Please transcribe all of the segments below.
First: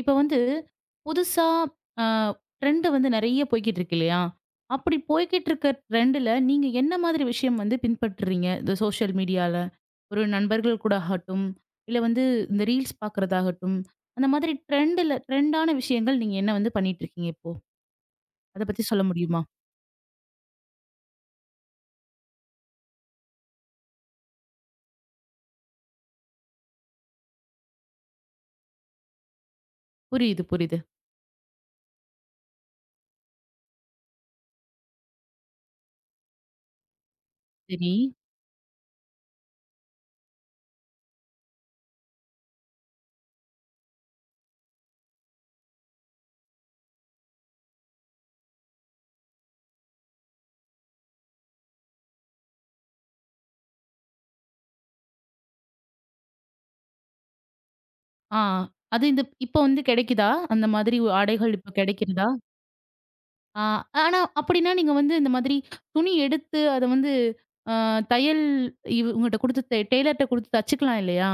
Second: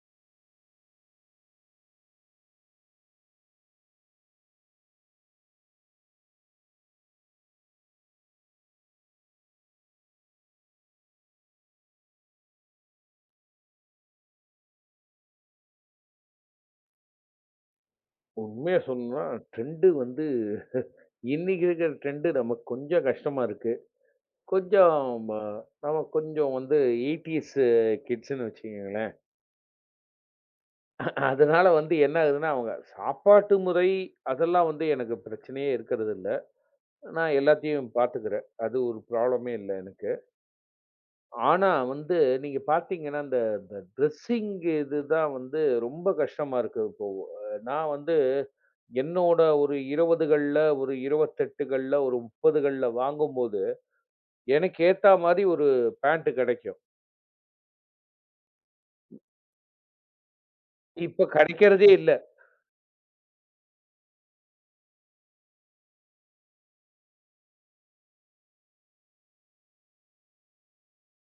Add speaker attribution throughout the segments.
Speaker 1: இப்ப புதுசா a trend நெறைய போய்க்கிட்டு இருக்கு இல்லையா? அப்படி போய்க்கிட்டு இருக்க ட்ரெண்டுல நீங்க என்ன மாதிரி விஷயம் பின்பற்றுறீங்க? இந்த சோஷியல் மீடியால. ஒரு நண்பர்கள் கூட ஆகட்டும், இல்ல இந்த ரீல்ஸ் பார்க்கறதாகட்டும். அந்த மாதிரி ட்ரெண்டுல ட்ரெண்டான விஷயங்கள் நீங்க என்ன பண்ணிட்டு இருக்கீங்க இப்போ? அத
Speaker 2: உண்மைய
Speaker 1: பத்தி சொல்ல
Speaker 2: சொல்லணும்னா,
Speaker 1: முடியுமா?
Speaker 2: ட்ரெண்டு வந்து இன்னைக்கு இருக்கிற ட்ரெண்டு நமக்கு கொஞ்சம் கஷ்டமா இருக்கு. கொஞ்சம் நம்ம கொஞ்சம் வந்து 80ஸ் கிட்ஸ்ன்னு வச்சுக்கங்களேன்.
Speaker 1: புரியுது, புரியுது.
Speaker 2: அதனால வந்து என்ன ஆகுதுன்னா, அவங்க சாப்பாட்டு முறை அதெல்லாம் வந்து எனக்கு பிரச்சனையே இருக்கிறது இல்ல. நான் எல்லாத்தையும்
Speaker 1: சரி.
Speaker 2: பார்த்துக்கிறேன். அது ஒரு ப்ராப்ளமே இல்ல எனக்கு. ஆனா வந்து நீங்க பார்த்தீங்கன்னா, இந்த இந்த ட்ரெஸ்ஸிங் இதுதான் வந்து ரொம்ப கஷ்டமா இருக்கு இப்போ. நான் வந்து என்னோட ஒரு 20கள்ல, ஒரு 28கள்ல, ஒரு 30கள்ல வாங்கும்போது, எனக்கு ஏத்தா மாரி ஒரு பேண்ட் கிடைக்கும்.
Speaker 1: ஆ. அது இந்த இப்ப கிடைக்குதா? அந்த மாதிரி
Speaker 2: இப்ப
Speaker 1: ஆடைகள் இப்ப
Speaker 2: கிடைக்கிறதே இல்ல.
Speaker 1: கிடைக்கிறதா? ஆ, ஆனா அப்படின்னா நீங்க இந்த மாதிரி துணி எடுத்து அத அ தையல் உங்கட்ட குடுத்து டெய்லர்ட்ட குடுத்து தச்சுக்கலாம் இல்லையா?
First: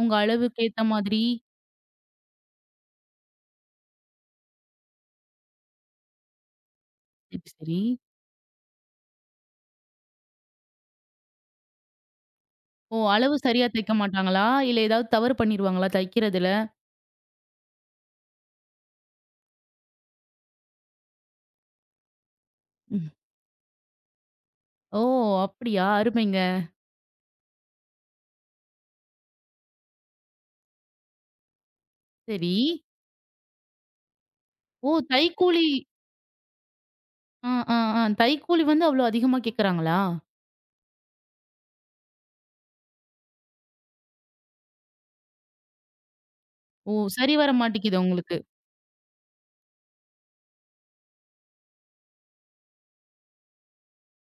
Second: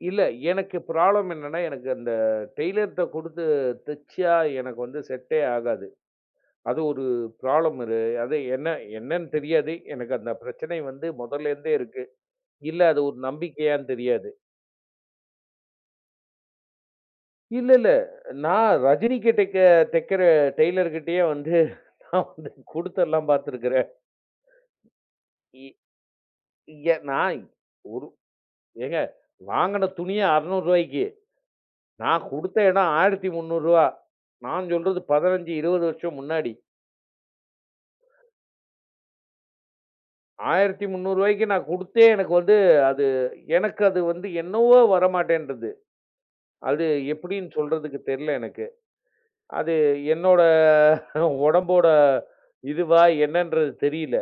Speaker 1: உங்க
Speaker 2: இல்ல
Speaker 1: அளவுக்கு
Speaker 2: எனக்கு
Speaker 1: ஏத்த மாதிரி.
Speaker 2: ப்ராப்ளம் என்னன்னா, எனக்கு அந்த டெய்லர்ட்ட குடுத்து தச்சா எனக்கு வந்து செட்டே ஆகாது. அது ஒரு
Speaker 1: சரி, சரி.
Speaker 2: ப்ராப்ளம் அது என்னன்னு தெரியாது. எனக்கு அந்த பிரச்சனை வந்து முதல்லேருந்தே இருக்கு. இல்ல
Speaker 1: ஓ!
Speaker 2: அது ஒரு
Speaker 1: அளவு சரியா
Speaker 2: நம்பிக்கையான்னு
Speaker 1: தைக்க
Speaker 2: தெரியாது.
Speaker 1: மாட்டாங்களா? இல்ல ஏதாவது தவறு பண்ணிருவாங்களா தைக்கிறதுல?
Speaker 2: இல்ல, இல்ல. நான் ரஜினிக்கு தைக்கிற டெய்லர் கிட்டயே வந்து நான் வந்து
Speaker 1: ம்.
Speaker 2: குடுத்தெல்லாம் பார்த்துருக்கிறேன்.
Speaker 1: ஓ!
Speaker 2: இ
Speaker 1: அப்படியா? அருமைங்க.
Speaker 2: இங்க நான் ஒரு ஏங்க வாங்கின துணியே ரூ. 600 நான்
Speaker 1: சரி.
Speaker 2: குடுத்த இடம் ரூ. 1300 நான்
Speaker 1: ஓ!
Speaker 2: சொல்றது 15,
Speaker 1: தைக்கூலி
Speaker 2: 20 வருஷம் முன்னாடி.
Speaker 1: ஆ, ஆ, ஆ. தைக்கூலி அவ்ளோ அதிகமா கேட்கறாங்களா?
Speaker 2: ரூ. 1300 நான் குடுத்தே எனக்கு வந்து அது எனக்கு அது வந்து என்னவோ வரமாட்டேன்றது. அது
Speaker 1: ஓ! சரி
Speaker 2: எப்படின்னு
Speaker 1: வர
Speaker 2: சொல்றதுக்கு
Speaker 1: மாட்டேங்குது
Speaker 2: தெரியல
Speaker 1: உங்களுக்கு.
Speaker 2: எனக்கு. அது என்னோட உடம்போட இதுவா என்னன்றது தெரியல.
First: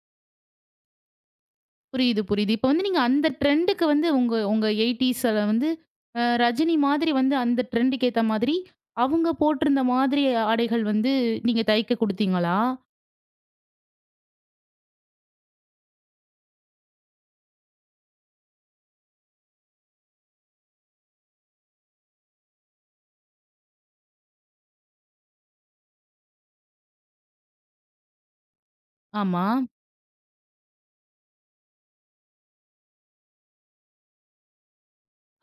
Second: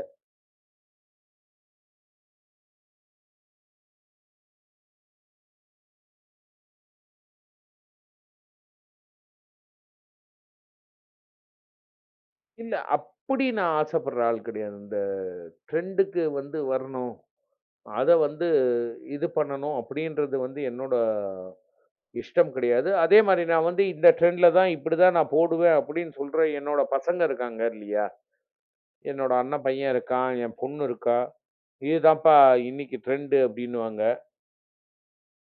Speaker 1: புரியுது, புரியுது. இப்ப நீங்க அந்த ட்ரெண்டுக்கு உங்க உங்க 80ஸ்ல ரஜினி மாதிரி அந்த ட்ரெண்டுக்கு ஏத்த மாதிரி, அவங்க போட்டிருந்த மாதிரி ஆடைகள் நீங்க தைக்க குடுத்தீங்களா?
Speaker 2: இல்ல அப்படி நான் ஆசைப்படுற ஆள் கிடையாது. இந்த ட்ரெண்டுக்கு வந்து வரணும். அத வந்து இது பண்ணணும் அப்படின்றது வந்து என்னோட இஷ்டம் கிடையாது. அதே மாரி நான் வந்து இந்த ட்ரெண்ட்ல தான் இப்படிதான் நான் போடுவேன் அப்படின்னு சொல்ற என்னோட பசங்க இருக்காங்க இல்லையா? என்னோட
Speaker 1: ஆமா.
Speaker 2: அண்ணன் பையன் இருக்கான், என் பொண்ணு இருக்கா. இதுதான்ப்பா இன்னைக்கு ட்ரெண்டு அப்படின்னுவாங்க.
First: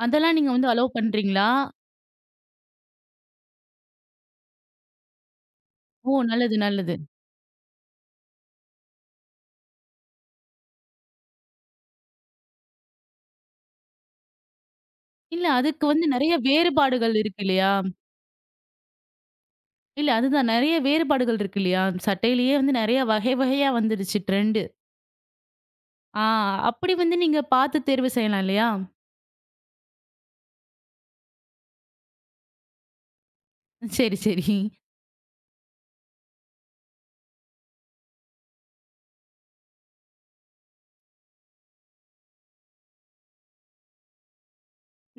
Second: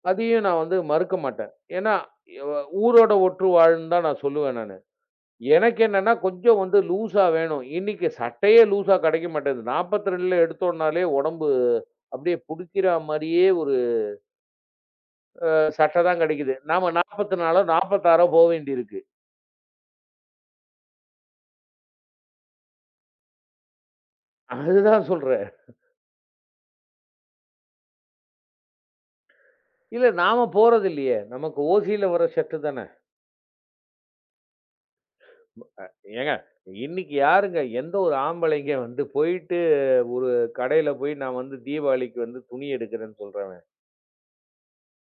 Speaker 1: அதெல்லாம்
Speaker 2: அதையும்
Speaker 1: நீங்க
Speaker 2: நான் வந்து
Speaker 1: அலோவ்
Speaker 2: மறுக்க
Speaker 1: பண்றீங்களா?
Speaker 2: மாட்டேன். ஏன்னா, எ ஊரோட ஒற்று வாழ்ன்னு தான் நான் சொல்லுவேன் நானு. எனக்கு
Speaker 1: ஓ!
Speaker 2: என்னன்னா
Speaker 1: நல்லது,
Speaker 2: கொஞ்சம் வந்து
Speaker 1: நல்லது.
Speaker 2: லூஸா வேணும். இன்னைக்கு சட்டையே லூஸா கிடைக்க மாட்டேங்குது. 42ல எடுத்தோம்னாலே உடம்பு அப்படியே புடிக்கிற மாரியே ஒரு
Speaker 1: இல்ல அதுக்கு
Speaker 2: சட்டை தான்
Speaker 1: நெறைய
Speaker 2: கிடைக்குது. நாம
Speaker 1: வேறுபாடுகள் இருக்கு
Speaker 2: 44ஓ,
Speaker 1: இல்லையா?
Speaker 2: 46ஓ போ வேண்டியிருக்கு.
Speaker 1: இல்ல அதுதான் நெறைய வேறுபாடுகள் இருக்கு இல்லையா? சட்டையிலேயே நெறைய வகை வகையா வந்துருச்சு ட்ரெண்டு.
Speaker 2: அதுதான் சொல்றேன்.
Speaker 1: ஆ அப்படி நீங்க பார்த்து தேர்வு செய்யலாம் இல்லையா?
Speaker 2: இல்ல நாம போறது இல்லையே. நமக்கு ஓசியில வர ஷர்ட் தானே.
Speaker 1: சரி, சரி.
Speaker 2: ஏங்க இன்னைக்கு யாருங்க எந்த ஒரு ஆம்பளைங்க வந்து போயிட்டு ஒரு கடையில போய் நான் வந்து தீபாவளிக்கு வந்து துணி எடுக்கிறேன்னு சொல்றவன்.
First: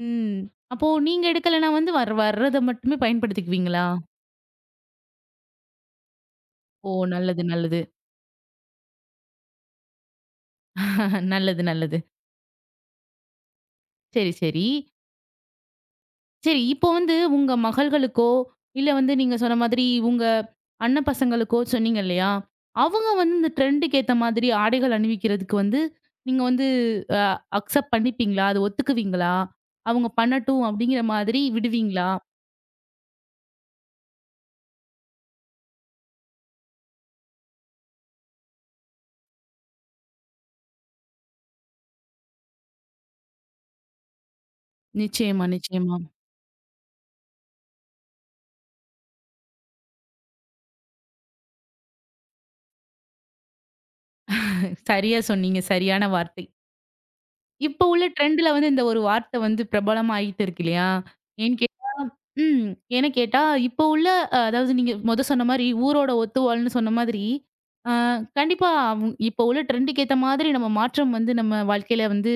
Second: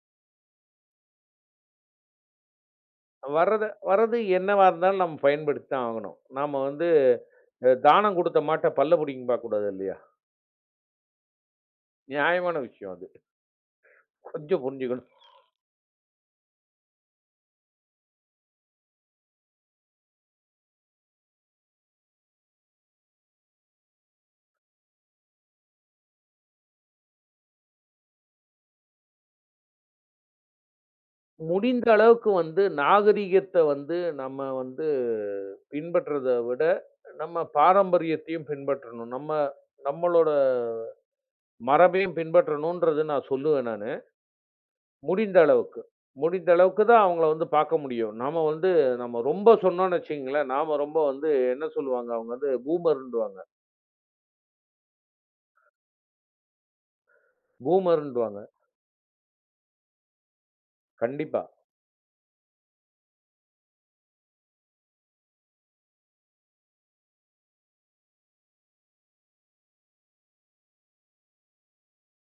Speaker 1: ம். அப்போ நீங்க எடுக்கலன்னா வர்றத மட்டுமே
Speaker 2: வர்றத
Speaker 1: பயன்படுத்திக்குவீங்களா?
Speaker 2: வர்றது என்னவா இருந்தாலும் நம்ம பயன்படுத்தி தான் ஆகணும். நாம வந்து
Speaker 1: ஓ! நல்லது, நல்லது.
Speaker 2: தானம் குடுத்த மாட்ட பல்ல புடிங்கின்னு பார்க்கக்கூடாது இல்லையா?
Speaker 1: நல்லது, நல்லது.
Speaker 2: நியாயமான விஷயம் அது.
Speaker 1: சரி,
Speaker 2: கொஞ்சம்
Speaker 1: சரி.
Speaker 2: புரிஞ்சுக்கணும்.
Speaker 1: சரி, இப்போ உங்க மகள்களுக்கோ, இல்ல நீங்க சொன்ன மாதிரி உங்க அண்ணன் பசங்களுக்கோ சொன்னீங்க இல்லையா? அவங்க இந்த ட்ரெண்டுக்கு ஏத்த மாதிரி ஆடைகள் அணிவிக்கிறதுக்கு நீங்க அ அக்செப்ட் பண்ணிப்பீங்களா? அது ஒத்துக்குவீங்களா? அவங்க பண்ணட்டும் அப்படிங்கிற மாதிரி
Speaker 2: முடிந்த
Speaker 1: விடுவீங்களா?
Speaker 2: அளவுக்கு வந்து நாகரீகத்த வந்து நம்ம வந்து பின்பற்றத விட, நம்ம பாரம்பரியத்தையும் பின்பற்றணும். நம்மளோட மரபையும் பின்பற்றணுன்றது நான் சொல்லுவேன் நானு. முடிந்த
Speaker 1: நிச்சயமா,
Speaker 2: அளவுக்கு.
Speaker 1: நிச்சயமா.
Speaker 2: முடிந்த அளவுக்கு தான் அவங்கள வந்து பார்க்க முடியும். நாம வந்து நம்ம ரொம்ப சொன்னோம்னு வச்சுக்கங்களேன், நாம ரொம்ப வந்து என்ன சொல்லுவாங்க, அவங்க வந்து பூமர்ன்டுவாங்க.
Speaker 1: சரியா சொன்னீங்க. சரியான வார்த்தை. இப்ப உள்ள
Speaker 2: பூமர்ன்டுவாங்க.
Speaker 1: ட்ரெண்ட்ல இந்த ஒரு வார்த்தை பிரபலமாயிட்டு இருக்கு இல்லையா?
Speaker 2: கண்டிப்பா.
Speaker 1: ஏன்னு கேட் ம். ஏன்னு கேட்டா, இப்போ உள்ள அதாவது நீங்க மொத சொன்ன மாரி ஊரோட ஒத்துவாழ்ன்னு சொன்ன மாதிரி, அ கண்டிப்பா அவ் இப்போ உள்ள ட்ரெண்டுக்கு ஏத்த மாதிரி நம்ம மாற்றம் நம்ம வாழ்க்கையில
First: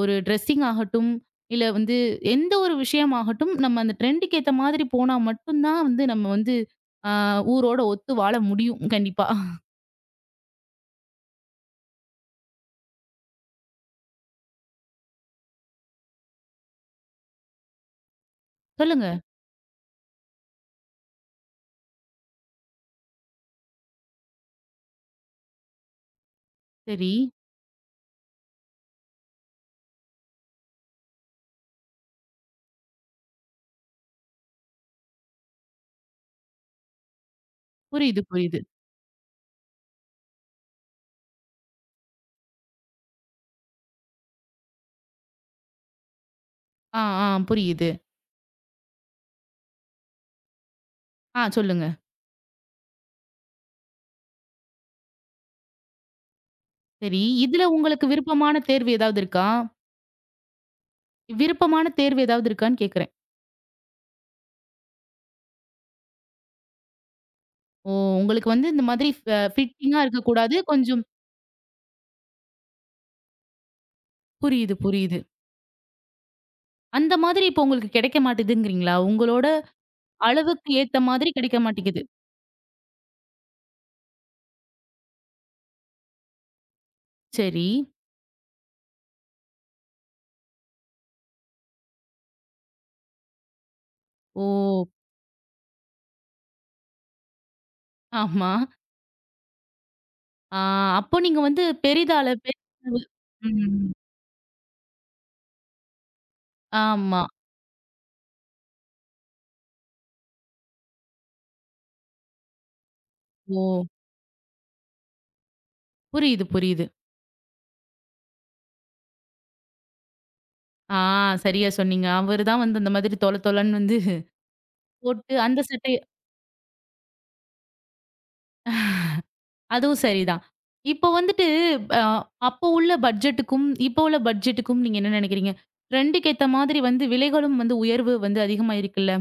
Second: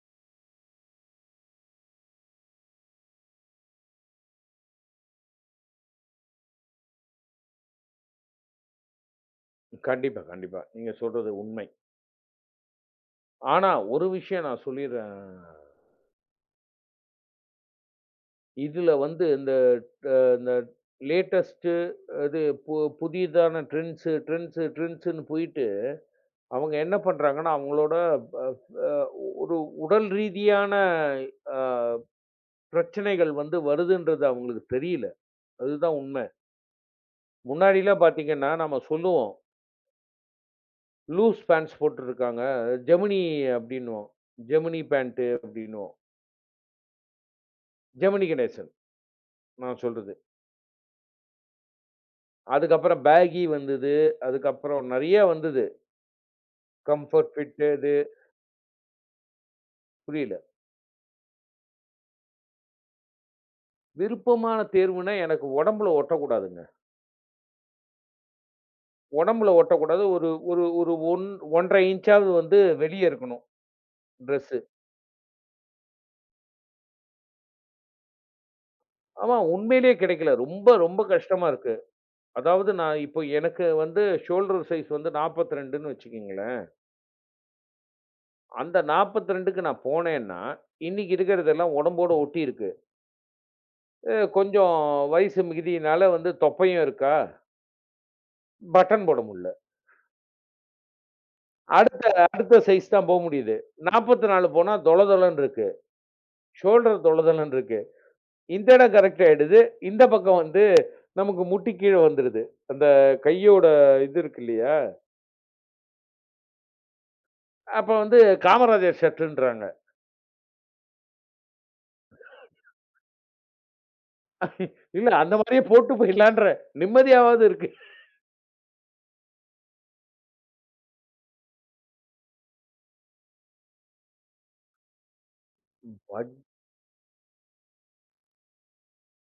Speaker 1: ஒரு ட்ரெஸ்ஸிங் ஆகட்டும், இல்ல எந்த ஒரு விஷயமாகட்டும், நம்ம அந்த ட்ரெண்டுக்கு ஏத்த மாதிரி போனா மட்டும் தான் நம்ம அ ஊரோட ஒத்து வாழ முடியும். கண்டிப்பா.
Speaker 2: கண்டிப்பா, கண்டிப்பா. நீங்க சொல்றது உண்மை. ஆனா, ஒரு விஷயம் நான் சொல்லிர்றேன். இதுல
Speaker 1: சொல்லுங்க.
Speaker 2: வந்து இந்த அந்த லேட்டஸ்ட்டு அது புதியதான ட்ரெண்ட்ஸு ட்ரெண்ட்ஸு ட்ரெண்ட்ஸுன்னு போயிட்டு, அவங்க என்ன
Speaker 1: சரி.
Speaker 2: பண்றாங்கன்னா, அவங்களோட ப அ ஒரு உடல் ரீதியான அ பிரச்சனைகள் வந்து வருதுன்றது அவங்களுக்கு தெரியல. அதுதான் உண்மை. முன்னாடிலாம்
Speaker 1: புரியுது,
Speaker 2: பார்த்தீங்கன்னா,
Speaker 1: புரியுது.
Speaker 2: நம்ம சொல்லுவோம். லூஸ் பேண்ட்ஸ் போட்டுருக்காங்க. ஜெமினி அப்படின்னுவோம். ஜெமினி பேண்ட்டு அப்படின்னுவோம்.
Speaker 1: ஆ, ஆ புரியுது.
Speaker 2: ஜெமினி கணேசன் நான் சொல்றது.
Speaker 1: ஆ சொல்லுங்க.
Speaker 2: அதுக்கப்புறம் பேகி வந்தது. அதுக்கப்புறம் நெறைய வந்தது.
Speaker 1: சரி.
Speaker 2: கம்ஃபர்ட்
Speaker 1: இதுல
Speaker 2: ஃபிட்டு இது
Speaker 1: உங்களுக்கு விருப்பமான தேர்வு ஏதாவது இருக்கா?
Speaker 2: புரியல.
Speaker 1: விருப்பமான தேர்வு ஏதாவது இருக்கான்னு கேட்கிறேன்.
Speaker 2: விருப்பமான தேர்வுனா, எனக்கு உடம்புல ஒட்டக்கூடாதுங்க.
Speaker 1: ஓ! உங்களுக்கு இந்த மாதிரி
Speaker 2: உடம்புல
Speaker 1: ஃபிட்டிங்கா
Speaker 2: ஒட்டக்கூடாது. ஒரு
Speaker 1: இருக்கக்கூடாது.
Speaker 2: ஒரு ஒரு
Speaker 1: கொஞ்சம்
Speaker 2: ஒன் 1 1/2 இன்ச்சாவது வந்து வெளிய இருக்கணும், ட்ரெஸ்ஸு.
Speaker 1: புரியுது, புரியுது. அந்த மாதிரி இப்போ உங்களுக்கு கிடைக்க மாட்டேதுங்கிறீங்களா?
Speaker 2: ஆமா,
Speaker 1: உங்களோட
Speaker 2: உண்மையிலேயே கிடைக்கல. ரொம்ப,
Speaker 1: அளவுக்கு ஏத்த
Speaker 2: ரொம்ப
Speaker 1: மாதிரி
Speaker 2: கஷ்டமா
Speaker 1: கிடைக்க
Speaker 2: இருக்கு.
Speaker 1: மாட்டேங்குது.
Speaker 2: அதாவது நான் இப்போ எனக்கு வந்து ஷோல்டர் சைஸ் வந்து 42ன்னு வச்சுக்கங்களேன்.
Speaker 1: சரி.
Speaker 2: அந்த 42க்கு நான் போனேன்னா, இன்னைக்கு இருக்கிறதெல்லாம் உடம்போட ஒட்டியிருக்கு. கொஞ்சம்
Speaker 1: ஓ!
Speaker 2: வயசு மிகுதியினால வந்து தொப்பையும் இருக்கா,
Speaker 1: ஆமா.
Speaker 2: பட்டன் போட முடில.
Speaker 1: ஆ அப்போ நீங்க
Speaker 2: அடுத்த
Speaker 1: பெரிதால
Speaker 2: அடுத்த
Speaker 1: பெரிய
Speaker 2: சைஸ் தான்
Speaker 1: அளவு-
Speaker 2: போ முடியுது.
Speaker 1: ம்.
Speaker 2: 44 போனா தொள தொளன்னு இருக்கு. ஷோல்டர் தொள
Speaker 1: ஆமா.
Speaker 2: தொளன்னு இருக்கு. இந்த இடம் கரெக்ட் ஆயிடுது. இந்த பக்கம் வந்து நமக்கு முட்டி கீழ வந்துருது. அந்த
Speaker 1: ஓ!
Speaker 2: கையோட இது இருக்கு இல்லையா?
Speaker 1: புரியுது, புரியுது.
Speaker 2: அப்ப வந்து காமராஜர் ஷர்ட்டுன்றாங்க.
Speaker 1: ஆ சரியா சொன்னீங்க. அவரு தான் அந்த மாதிரி தொல தொலன்னு
Speaker 2: இல்ல அந்த
Speaker 1: போட்டு அந்த
Speaker 2: மாரியே போட்டு
Speaker 1: சட்டைய
Speaker 2: போயிடலான்றேன். நிம்மதியாவது இருக்கு.
Speaker 1: அதுவும் சரிதான். இப்போ வந்துட்டு அ அப்போ உள்ள பட்ஜெட்டுக்கும், இப்போ உள்ள பட்ஜெட்டுக்கும் நீங்க என்ன நினைக்கிறீங்க? ட்ரெண்டுக்கு ஏத்த மாதிரி விலைகளும் உயர்வு அதிகமா இருக்குல்ல?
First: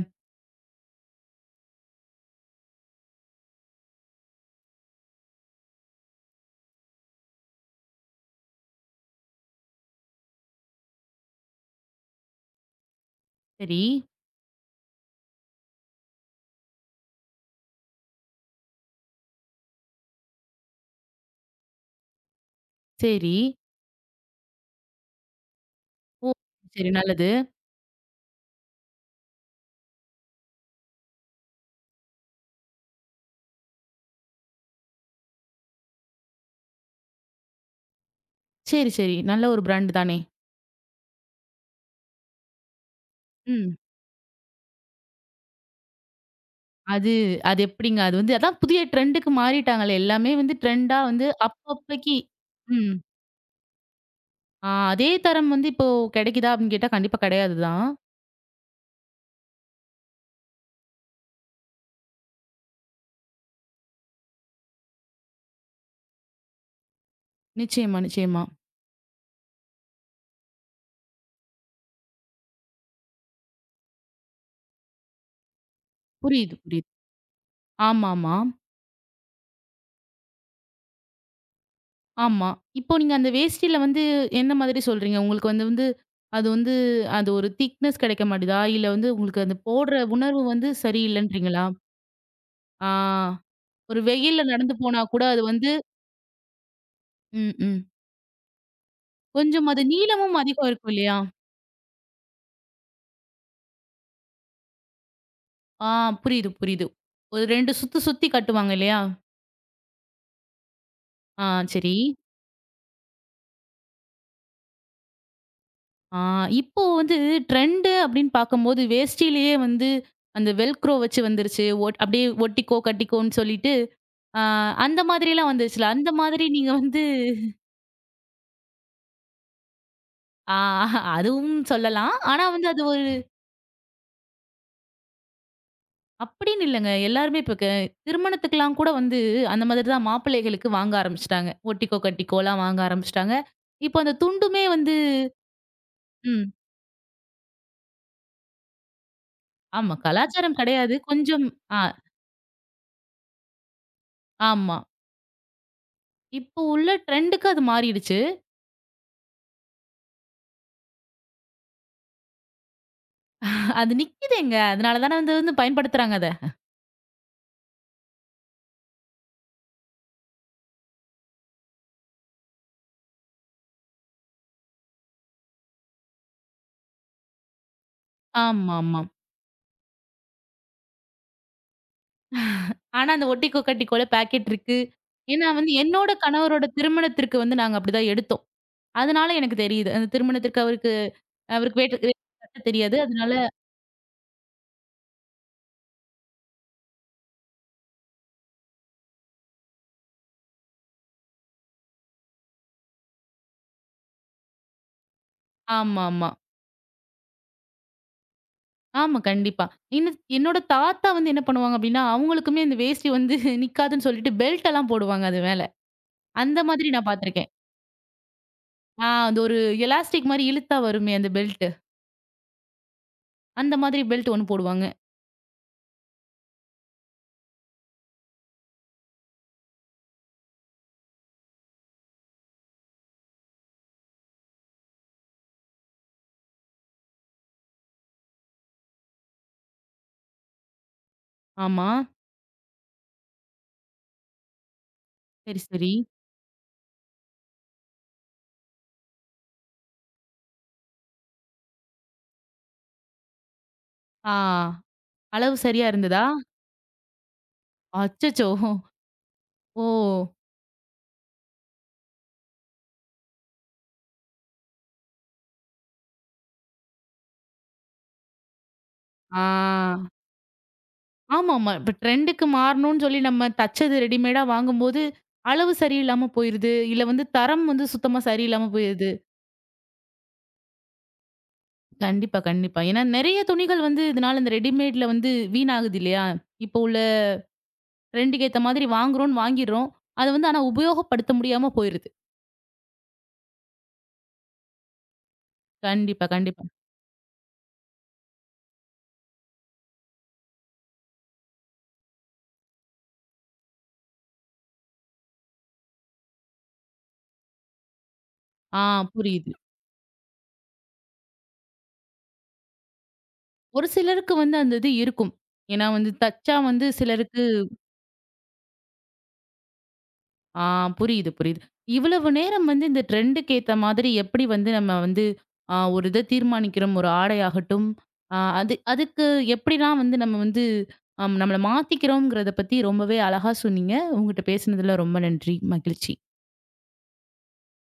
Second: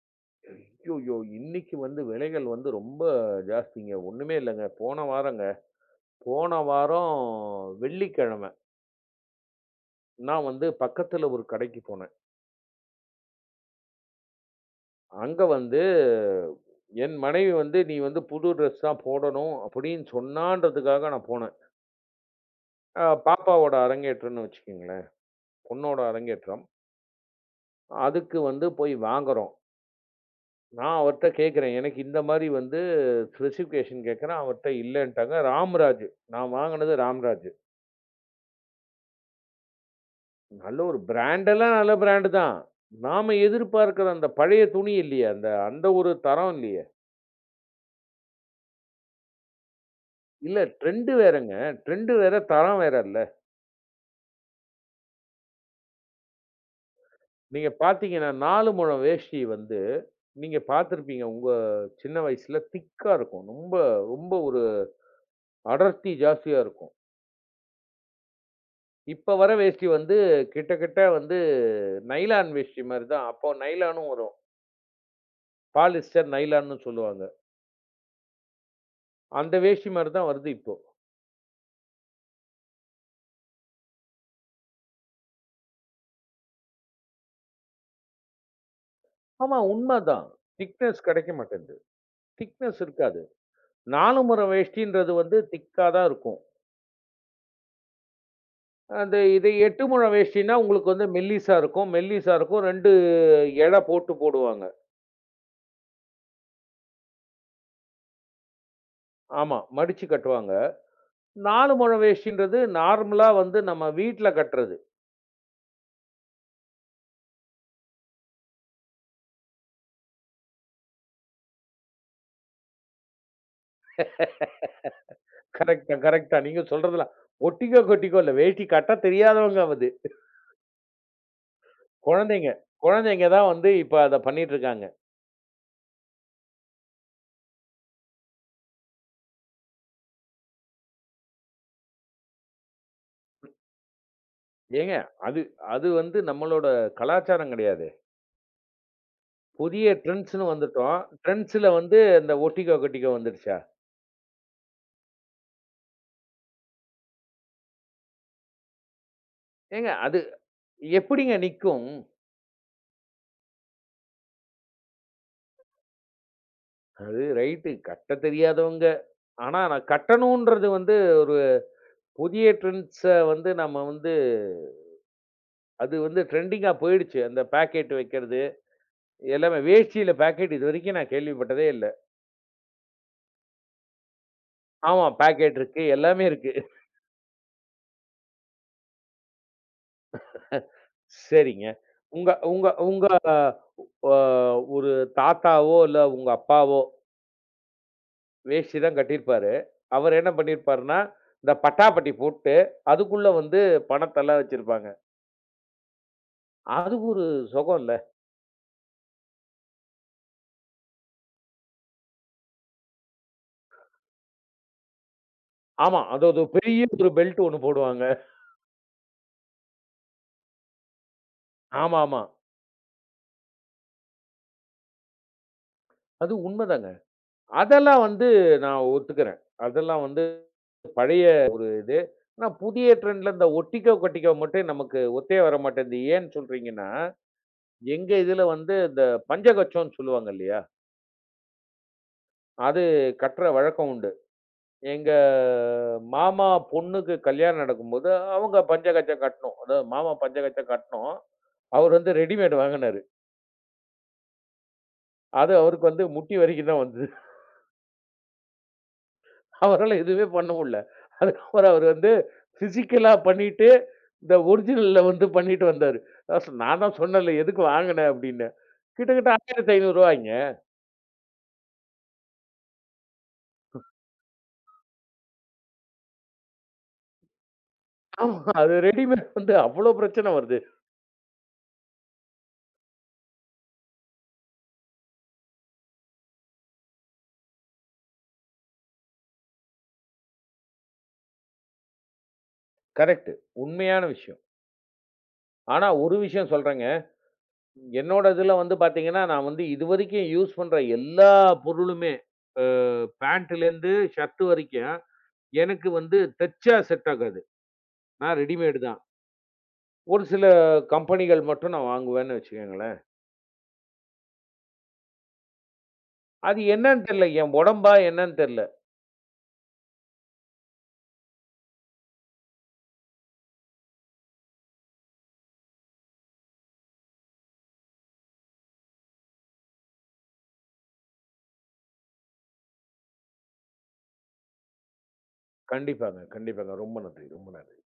Speaker 2: அய்யய்யோ! இன்னைக்கு வந்து விலைகள் வந்து ரொம்ப ஜாஸ்திங்க. ஒண்ணுமே இல்லங்க. போன வாரங்க, போன வாரம் வெள்ளிக்கிழமை நான் வந்து பக்கத்துல ஒரு கடைக்கு போனேன்.
Speaker 1: சரி,
Speaker 2: அங்க வந்து என் மனைவி வந்து, "நீ வந்து புது ட்ரெஸ் தான் போடணும்" அப்படின்னு சொன்னான்றதுக்காக நான் போனேன்.
Speaker 1: சரி.
Speaker 2: பாப்பாவோட அரங்கேற்றம்ன்னு வச்சுக்கங்களேன். பொண்ணோட
Speaker 1: ஓ!
Speaker 2: அரங்கேற்றம்.
Speaker 1: சரி நல்லது.
Speaker 2: அதுக்கு வந்து போய் வாங்குறோம். நான் அவர்ட்ட கேட்கிறேன். எனக்கு இந்த மாரி வந்து ஸ்பெசிஃபிகேஷன் கேட்கிறேன். அவர்ட்ட இல்லன்ட்டாங்க. ராம்ராஜ். நான் வாங்குனது ராம்ராஜ்.
Speaker 1: சரி, சரி. நல்ல ஒரு பிராண்ட் தானே!
Speaker 2: நல்ல ஒரு பிராண்டெல்லாம் நல்ல பிராண்டு தான். நாம
Speaker 1: ம்.
Speaker 2: எதிர்பார்க்கிற அந்த பழைய துணி இல்லையே. அந்த அந்த ஒரு தரம் இல்லையே.
Speaker 1: அது அது எப்படிங்க? அது அதான் புதிய ட்ரெண்டுக்கு மாறிட்டாங்களே! எல்லாமே
Speaker 2: இல்ல
Speaker 1: ட்ரெண்டா
Speaker 2: ட்ரெண்ட் வேறங்க. ட்ரெண்ட்
Speaker 1: அப்பப்பக்கி
Speaker 2: வேற, தரம் வேற
Speaker 1: ம்.
Speaker 2: இல்ல.
Speaker 1: ஆ அதே தரம் இப்போ கிடைக்குதா? அப்படின்னு கேட்டா கண்டிப்பா கிடையாது
Speaker 2: நீங்க
Speaker 1: தான்.
Speaker 2: பார்த்தீங்கன்னா, 4 முழம் வேஷ்டி வந்து நீங்க பார்த்திருப்பீங்க உங்க சின்ன வயசுல. திக்கா இருக்கும். ரொம்ப ரொம்ப ஒரு அடர்த்தி ஜாஸ்தியா இருக்கும்.
Speaker 1: நிச்சயமா, நிச்சயமா.
Speaker 2: இப்ப வர வேஷ்டி வந்து கிட்டத்தட்ட வந்து நைலான் வேஷ்டி மாரி தான். அப்போ நைலானும் வரும். பாலிஸ்டர்,
Speaker 1: புரியுது,
Speaker 2: நைலான்னு
Speaker 1: புரியுது.
Speaker 2: சொல்லுவாங்க.
Speaker 1: ஆமாமா.
Speaker 2: அந்த வேஷ்டி மாரி தான் வருது இப்போ.
Speaker 1: ஆமா. இப்போ நீங்க அந்த வேஷ்டில எந்த மாதிரி சொல்றீங்க? உங்களுக்கு வந்து வந்து அது அது ஒரு திக்னஸ் கிடைக்க மாட்டுதா? இல்ல உங்களுக்கு அந்த
Speaker 2: ஆமா
Speaker 1: போடுற
Speaker 2: உண்மதான்.
Speaker 1: உணர்வு
Speaker 2: திக்னஸ் கிடைக்க
Speaker 1: சரியில்லன்றீங்களா?
Speaker 2: மாட்டேன்து. திக்னஸ்
Speaker 1: ஆ
Speaker 2: இருக்காது.
Speaker 1: ஒரு
Speaker 2: 4
Speaker 1: வெயில்ல
Speaker 2: முழம்
Speaker 1: நடந்து போனா
Speaker 2: வேஷ்டின்றது
Speaker 1: கூட
Speaker 2: வந்து
Speaker 1: அது
Speaker 2: திக்கா தான் இருக்கும்.
Speaker 1: ம், ம்.
Speaker 2: அந்த இது
Speaker 1: கொஞ்சம் அது
Speaker 2: 8 முழம்
Speaker 1: நீளமும்
Speaker 2: வேஷ்டின்னா
Speaker 1: அதிகம் இருக்கும்
Speaker 2: உங்களுக்கு வந்து
Speaker 1: இல்லையா?
Speaker 2: மெல்லிசா இருக்கும். மெல்லிசா இருக்கும். 2 எழ போட்டு போடுவாங்க.
Speaker 1: ஆ புரியுது, புரியுது. ஒரு 2 சுத்து சுத்தி கட்டுவாங்க இல்லையா?
Speaker 2: ஆமா மடிச்சு கட்டுவாங்க.
Speaker 1: ஆ
Speaker 2: 4
Speaker 1: சரி.
Speaker 2: முழம் வேஷ்டின்றது நார்மலா வந்து நம்ம வீட்ல கட்டுறது.
Speaker 1: ஆ இப்போ ட்ரெண்டு அப்படின்னு பார்க்கும்போது வேஷ்டியிலேயே அந்த வெல்க்ரோ வச்சு வந்துருச்சு. அப்படியே ஒட்டிக்கோ, கட்டிக்கோன்னு சொல்லிட்டு ஆ அந்த மாதிரிலாம் வந்துச்சுல்ல.
Speaker 2: கரெக்ட்‌டா,
Speaker 1: அந்த
Speaker 2: கரெக்ட்‌டா.
Speaker 1: மாதிரி
Speaker 2: நீங்க
Speaker 1: நீங்க
Speaker 2: சொல்றதெல்லாம் ஒட்டிக்கோ, கொட்டிக்கோ இல்ல. வேட்டி கட்ட தெரியாதவங்க அது.
Speaker 1: ஆ அதுவும் சொல்லலாம். ஆனா
Speaker 2: குழந்தைங்க.
Speaker 1: அது ஒரு
Speaker 2: குழந்தைங்க தான் வந்து இப்ப அத பண்ணிட்டுருக்காங்க.
Speaker 1: அப்படின்னு இல்லங்க. எல்லாருமே இப்ப திருமணத்துக்குலாம் கூட அந்த மாதிரி தான் மாப்பிள்ளைகளுக்கு வாங்க ஆரம்பிச்சுட்டாங்க. ஒட்டிக்கோ, கட்டிக்கோலாம் வாங்க ஆரம்பிச்சுட்டாங்க. இப்போ அந்த துண்டுமே
Speaker 2: ஏங்க, அது அது வந்து
Speaker 1: ம்.
Speaker 2: நம்மளோட கலாச்சாரம் கிடையாதே! புதிய
Speaker 1: ஆமா.
Speaker 2: ட்ரெண்ட்ஸ்ன்னு
Speaker 1: கலாச்சாரம் கிடையாது.
Speaker 2: வந்துட்டோம்.
Speaker 1: கொஞ்சம்
Speaker 2: ட்ரெண்ட்ஸ்ல
Speaker 1: ஆ
Speaker 2: வந்து இந்த ஒட்டிக்கோ, கொட்டிக்கோ வந்துடுச்சா?
Speaker 1: ஆமா. இப்போ உள்ள ட்ரெண்டுக்கு அது மாறிடுச்சு.
Speaker 2: ஏங்க, அது எப்படிங்க நிக்கும்?
Speaker 1: அது நிக்குதேங்க. அதனால தானே வந்து வந்து பயன்படுத்துறாங்க அத.
Speaker 2: அது ரைட்டு கட்ட தெரியாதவங்க. ஆனா, நான் கட்டணுன்றது வந்து ஒரு புதிய ட்ரெண்ட்ஸ வந்து நம்ம வந்து அது வந்து ட்ரெண்டிங்கா போயிடுச்சு. அந்த பாக்கெட் வைக்கிறது
Speaker 1: ஆமாமா.
Speaker 2: எல்லாமே. வேஷ்டியில பாக்கெட் இதுவரைக்கும் நான் கேள்விப்பட்டதே இல்ல.
Speaker 1: ஆனா, அந்த ஒட்டிக்கோ கட்டிக்கோல பாக்கெட் இருக்கு.
Speaker 2: ஆமா.
Speaker 1: ஏன்னா
Speaker 2: பாக்கெட் இருக்கு.
Speaker 1: என்னோட
Speaker 2: எல்லாமே இருக்கு.
Speaker 1: கணவரோட திருமணத்திற்கு நாங்க அப்படிதான் எடுத்தோம். அதனால எனக்கு தெரியுது. அந்த திருமணத்திற்கு அவருக்கு
Speaker 2: சரிங்க.
Speaker 1: அவருக்கு வேற்று வேட்டி
Speaker 2: உங்க
Speaker 1: கட்ட
Speaker 2: உங்க
Speaker 1: தெரியாது.
Speaker 2: உங்க
Speaker 1: அதனால
Speaker 2: அ ஒரு தாத்தாவோ, இல்ல உங்க அப்பாவோ வேஷ்டி தான் கட்டியிருப்பாரு. அவர் என்ன பண்ணியிருப்பாருன்னா, இந்த பட்டாப்பட்டி போட்டு, அதுக்குள்ள வந்து பணத்தெல்லாம் வச்சிருப்பாங்க.
Speaker 1: ஆமாமா.
Speaker 2: அது ஒரு சுகம் இல்ல.
Speaker 1: ஆமா, ஆமா கண்டிப்பா. இன்னும் என்னோட தாத்தா என்ன பண்ணுவாங்க அப்படின்னா, அவங்களுக்குமே இந்த வேஷ்டி நிக்காதுன்னு சொல்லிட்டு பெல்ட் எல்லாம் போடுவாங்க அது மேல.
Speaker 2: ஆமா. அது அது
Speaker 1: அந்த
Speaker 2: பெரிய
Speaker 1: மாதிரி நான்
Speaker 2: ஒரு பெல்ட்
Speaker 1: பார்த்துருக்கேன்.
Speaker 2: ஒண்ணு போடுவாங்க.
Speaker 1: ஆ அந்த ஒரு எலாஸ்டிக் மாரி இழுத்தா வருமே அந்த பெல்ட்.
Speaker 2: ஆமாமா.
Speaker 1: அந்த மாதிரி பெல்ட் ஒண்ணு போடுவாங்க.
Speaker 2: அது உண்மதாங்க. அதெல்லாம் வந்து நான் ஒத்துக்கிறேன். அதெல்லாம் வந்து பழைய ஒரு இது. ஆனா புதிய ட்ரெண்ட்ல இந்த ஒட்டிக்கோ, கட்டிக்கோ மட்டும் நமக்கு ஒத்தே வரமாட்டேன்து. ஏன்னு சொல்றீங்கன்னா எங்க இதுல வந்து இந்த பஞ்சகச்சம்ன்னு சொல்லுவாங்க இல்லையா?
Speaker 1: ஆமா.
Speaker 2: அது கட்டுற வழக்கம் உண்டு. எங்க
Speaker 1: சரி, சரி.
Speaker 2: மாமா பொண்ணுக்கு கல்யாணம் நடக்கும்போது, அவங்க பஞ்சகச்சம் கட்டணும். அதாவது மாமா பஞ்சகச்சம் கட்டணும். அவரு வந்து ரெடிமேட் வாங்குனாரு.
Speaker 1: ஆ
Speaker 2: அது
Speaker 1: அளவு சரியா
Speaker 2: அவருக்கு வந்து
Speaker 1: இருந்ததா?
Speaker 2: முட்டி வரைக்கும் தான் வந்தது.
Speaker 1: அச்சச்சோ! ஓ!
Speaker 2: அவரால எதுவுமே பண்ண முடியல. அதுக்கப்புறம் அவரு வந்து பிசிக்கலா பண்ணிட்டு, இந்த ஒரிஜினல்ல வந்து பண்ணிட்டு வந்தாரு. நான் தான் சொன்னேன்ல எதுக்கு வாங்குனேன் அப்படின்னு. கிட்டத்தட்ட
Speaker 1: ஆ.
Speaker 2: ரூ. 1500
Speaker 1: ஆமாமா. இப்ப ட்ரெண்டுக்கு மாறணும்னு சொல்லி நம்ம தச்சது ரெடிமேடா வாங்கும்போது, அளவு சரியில்லாம போயிருது. இல்ல தரம் சுத்தமா
Speaker 2: ஆமா.
Speaker 1: சரியில்லாம
Speaker 2: அது
Speaker 1: போயிருது.
Speaker 2: ரெடிமேட் வந்து அவ்ளோ பிரச்சனை வருது.
Speaker 1: கண்டிப்பா, கண்டிப்பா. ஏன்னா நெறைய துணிகள் இதனால இந்த ரெடிமேட்ல வீணாகுது இல்லையா? இப்போ உள்ள ட்ரெண்டுக்கு ஏத்த மாதிரி வாங்குறோம்னு வாங்கிர்றோம். அத ஆனா உபயோகப்படுத்த முடியாம போயிருது.
Speaker 2: கரெக்ட். உண்மையான விஷயம். ஆனா, ஒரு
Speaker 1: கண்டிப்பா,
Speaker 2: விஷயம்
Speaker 1: கண்டிப்பா.
Speaker 2: சொல்றேங்க. என்னோட இதுல வந்து பாத்தீங்கன்னா, நான் வந்து இதுவரைக்கும் யூஸ் பண்ற எல்லா பொருளுமே, அ பேண்ட்டுலேருந்து ஷர்ட் வரைக்கும், எனக்கு வந்து தச்சா செட் ஆகாது. நான் ரெடிமேடு
Speaker 1: ஆ
Speaker 2: தான்.
Speaker 1: புரியுது.
Speaker 2: ஒரு சில கம்பெனிகள் மட்டும் நான் வாங்குவேன்னு வச்சுக்கங்களேன்.
Speaker 1: ஒரு சிலருக்கு அந்த இது இருக்கும். ஏன்னா தச்சா
Speaker 2: அது என்னன்னு தெரியல.
Speaker 1: சிலருக்கு
Speaker 2: என் உடம்பா என்னன்னு தெரியல.
Speaker 1: ஆ புரியுது, புரியுது. இவ்வளவு நேரம் இந்த ட்ரெண்டுக்கு ஏத்த மாதிரி எப்படி நம்ம ஒரு இத தீர்மானிக்கிறோம், ஒரு ஆடையாகட்டும், அதுக்கு எப்படிலாம் நம்ம நம்மள மாத்திக்கிறோம்ங்கிறத பத்தி ரொம்பவே அழகா சொன்னீங்க. உங்ககிட்ட பேசினதுல ரொம்ப நன்றி. மகிழ்ச்சி.
Speaker 2: கண்டிப்பாங்க, கண்டிப்பாங்க. ரொம்ப நன்றி, ரொம்ப நன்றி.